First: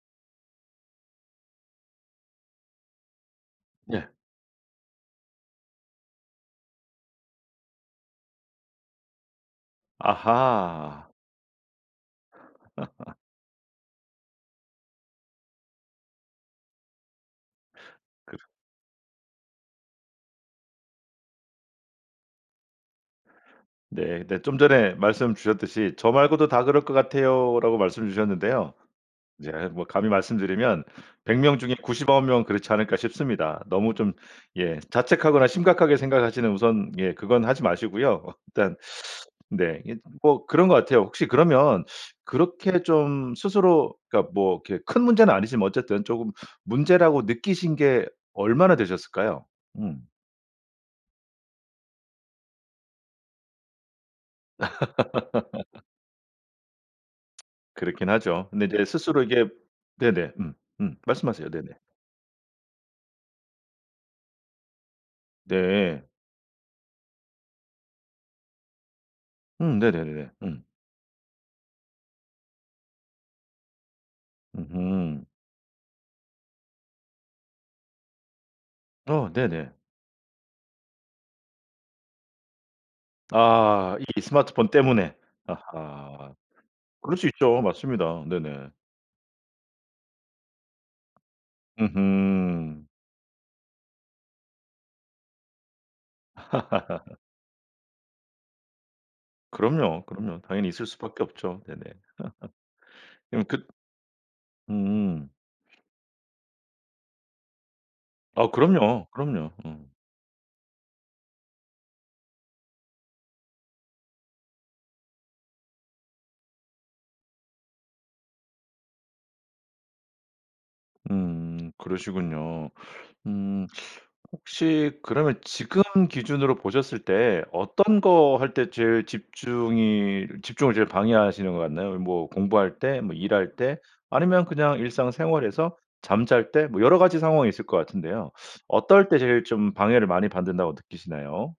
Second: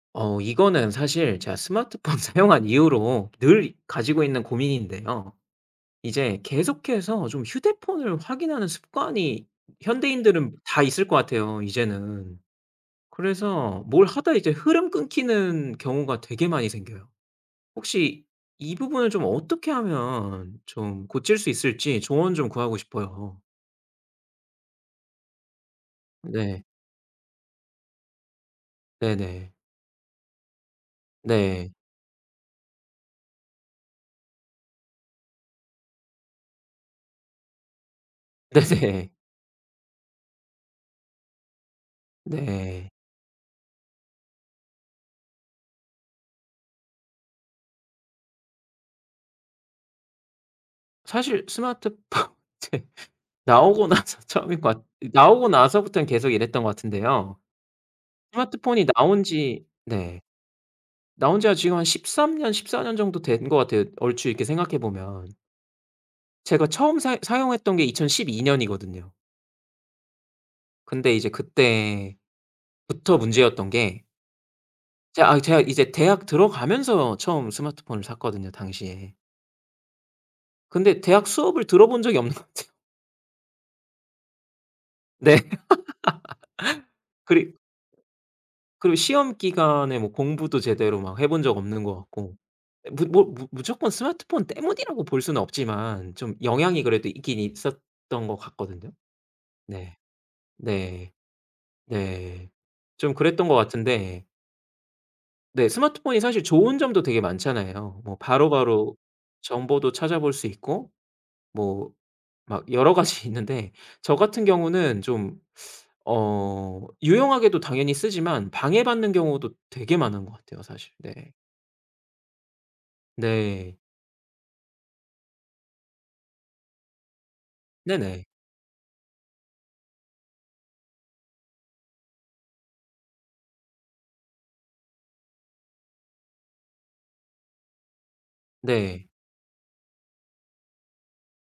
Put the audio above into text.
어 이거는 사실 제가 스마트폰 사용한 이후로 늘 예. 가지고 있는 고민인데요. 이제 계속해서 좀 휴대폰을 확인하는 습관이 현대인들은 다 있을 아하. 것 같아요, 이제는. 그래서 뭘 하다 이제 흐름 끊기는 경우가 되게 많이 생겨요. 혹시 그러 이 부분을 좀 어떻게 하면 좀 고칠 수 있을지 조언 좀 구하고 싶어요. 네. 네. 좀 전에 말씀 주셨듯이 "저 말고도 네. 다 그럴 것 같아요."라고 말씀 주셨는데요. 이제 네네. 뭐 감히 말씀드리면 100 명 네. 중에 99 명은 그렇지 않을까 싶습니다. 너무 좀 예 자책하거나 심각하게 생각하시는 우선 예 그건 하지 마시고요. 일단 네네. 네. 이게 좀 뭐 그런 거 같아요. 혹시 그러면 그렇게 네. 좀 스스로 그니까 뭐 그렇게 큰 문제는 아니지만 뭐 어쨌든 쪼금 문제라고 느끼신 게 얼마나 되셨을까요? 음. 사실 스마트폰 제 나오고 나서 처음인 것 같 이 나오고 나서부턴 계속 이랬던 것 같은데요. 그렇긴 하죠. 근데 이제 스마트폰이 나온 스스로 이게 지 네. 네네. 음. 음. 나온 말씀하세요. 지가 네네. 지금 한 13 년 14 년 정도 된 것 같아요, 얼추 이렇게 생각해 보면. 네. 제가 처음 사용 사용했던 게 2012 년이거든요. 음. 네네네네. 음. 근데 이제 그때부터 문제였던 게 이제 으음. 아 제가 이제 대학 들어가면서 처음 스마트폰을 샀거든요, 당시에. 어. 네네. 근데 대학 수업을 들어 본 적이 없는 것 같아요. 아 이 이 스마트폰 때문에? 네. 아하. 그럴 수 그리 있죠. 맞습니다. 네네. 그리고 시험 기간에 뭐 공부도 제대로 막 해 본 적 없는 것 같고. 으흠. 예 무 뭐 무 무조건 스마트폰 때문이라고 볼 수는 없지만 좀 영향이 그래도 있긴 있었던 것 같거든요. 네. 그럼요, 그럼요. 당연히 있을 네. 수밖에 없죠. 네네. 네. 좀 그러면 그랬던 것 그 같은데 음음. 네. 스마트폰이 사실 좋은 점도 되게 많잖아요. 뭐 아 바로바로 그럼요. 그럼요. 정보도 음. 찾아볼 수 있고 뭐 막 여러 가지 있는데 저 같은 경우는 좀 어 유용하게도 당연히 쓰지만 방해받는 경우도 되게 많은 것 같아요, 사실. 네. 음 그러시군요. 음. 네. 혹시 그러면 지금 기준으로 보셨을 때 어떤 네네. 거 할 때 제일 집중이 집중을 제일 방해하시는 것 같나요? 뭐 공부할 때? 뭐 일할 때? 아니면 그냥 일상생활에서? 잠잘 때? 뭐 여러 가지 상황이 있을 것 같은데요. 네. 어떨 때 제일 좀 방해를 많이 받는다고 느끼시나요?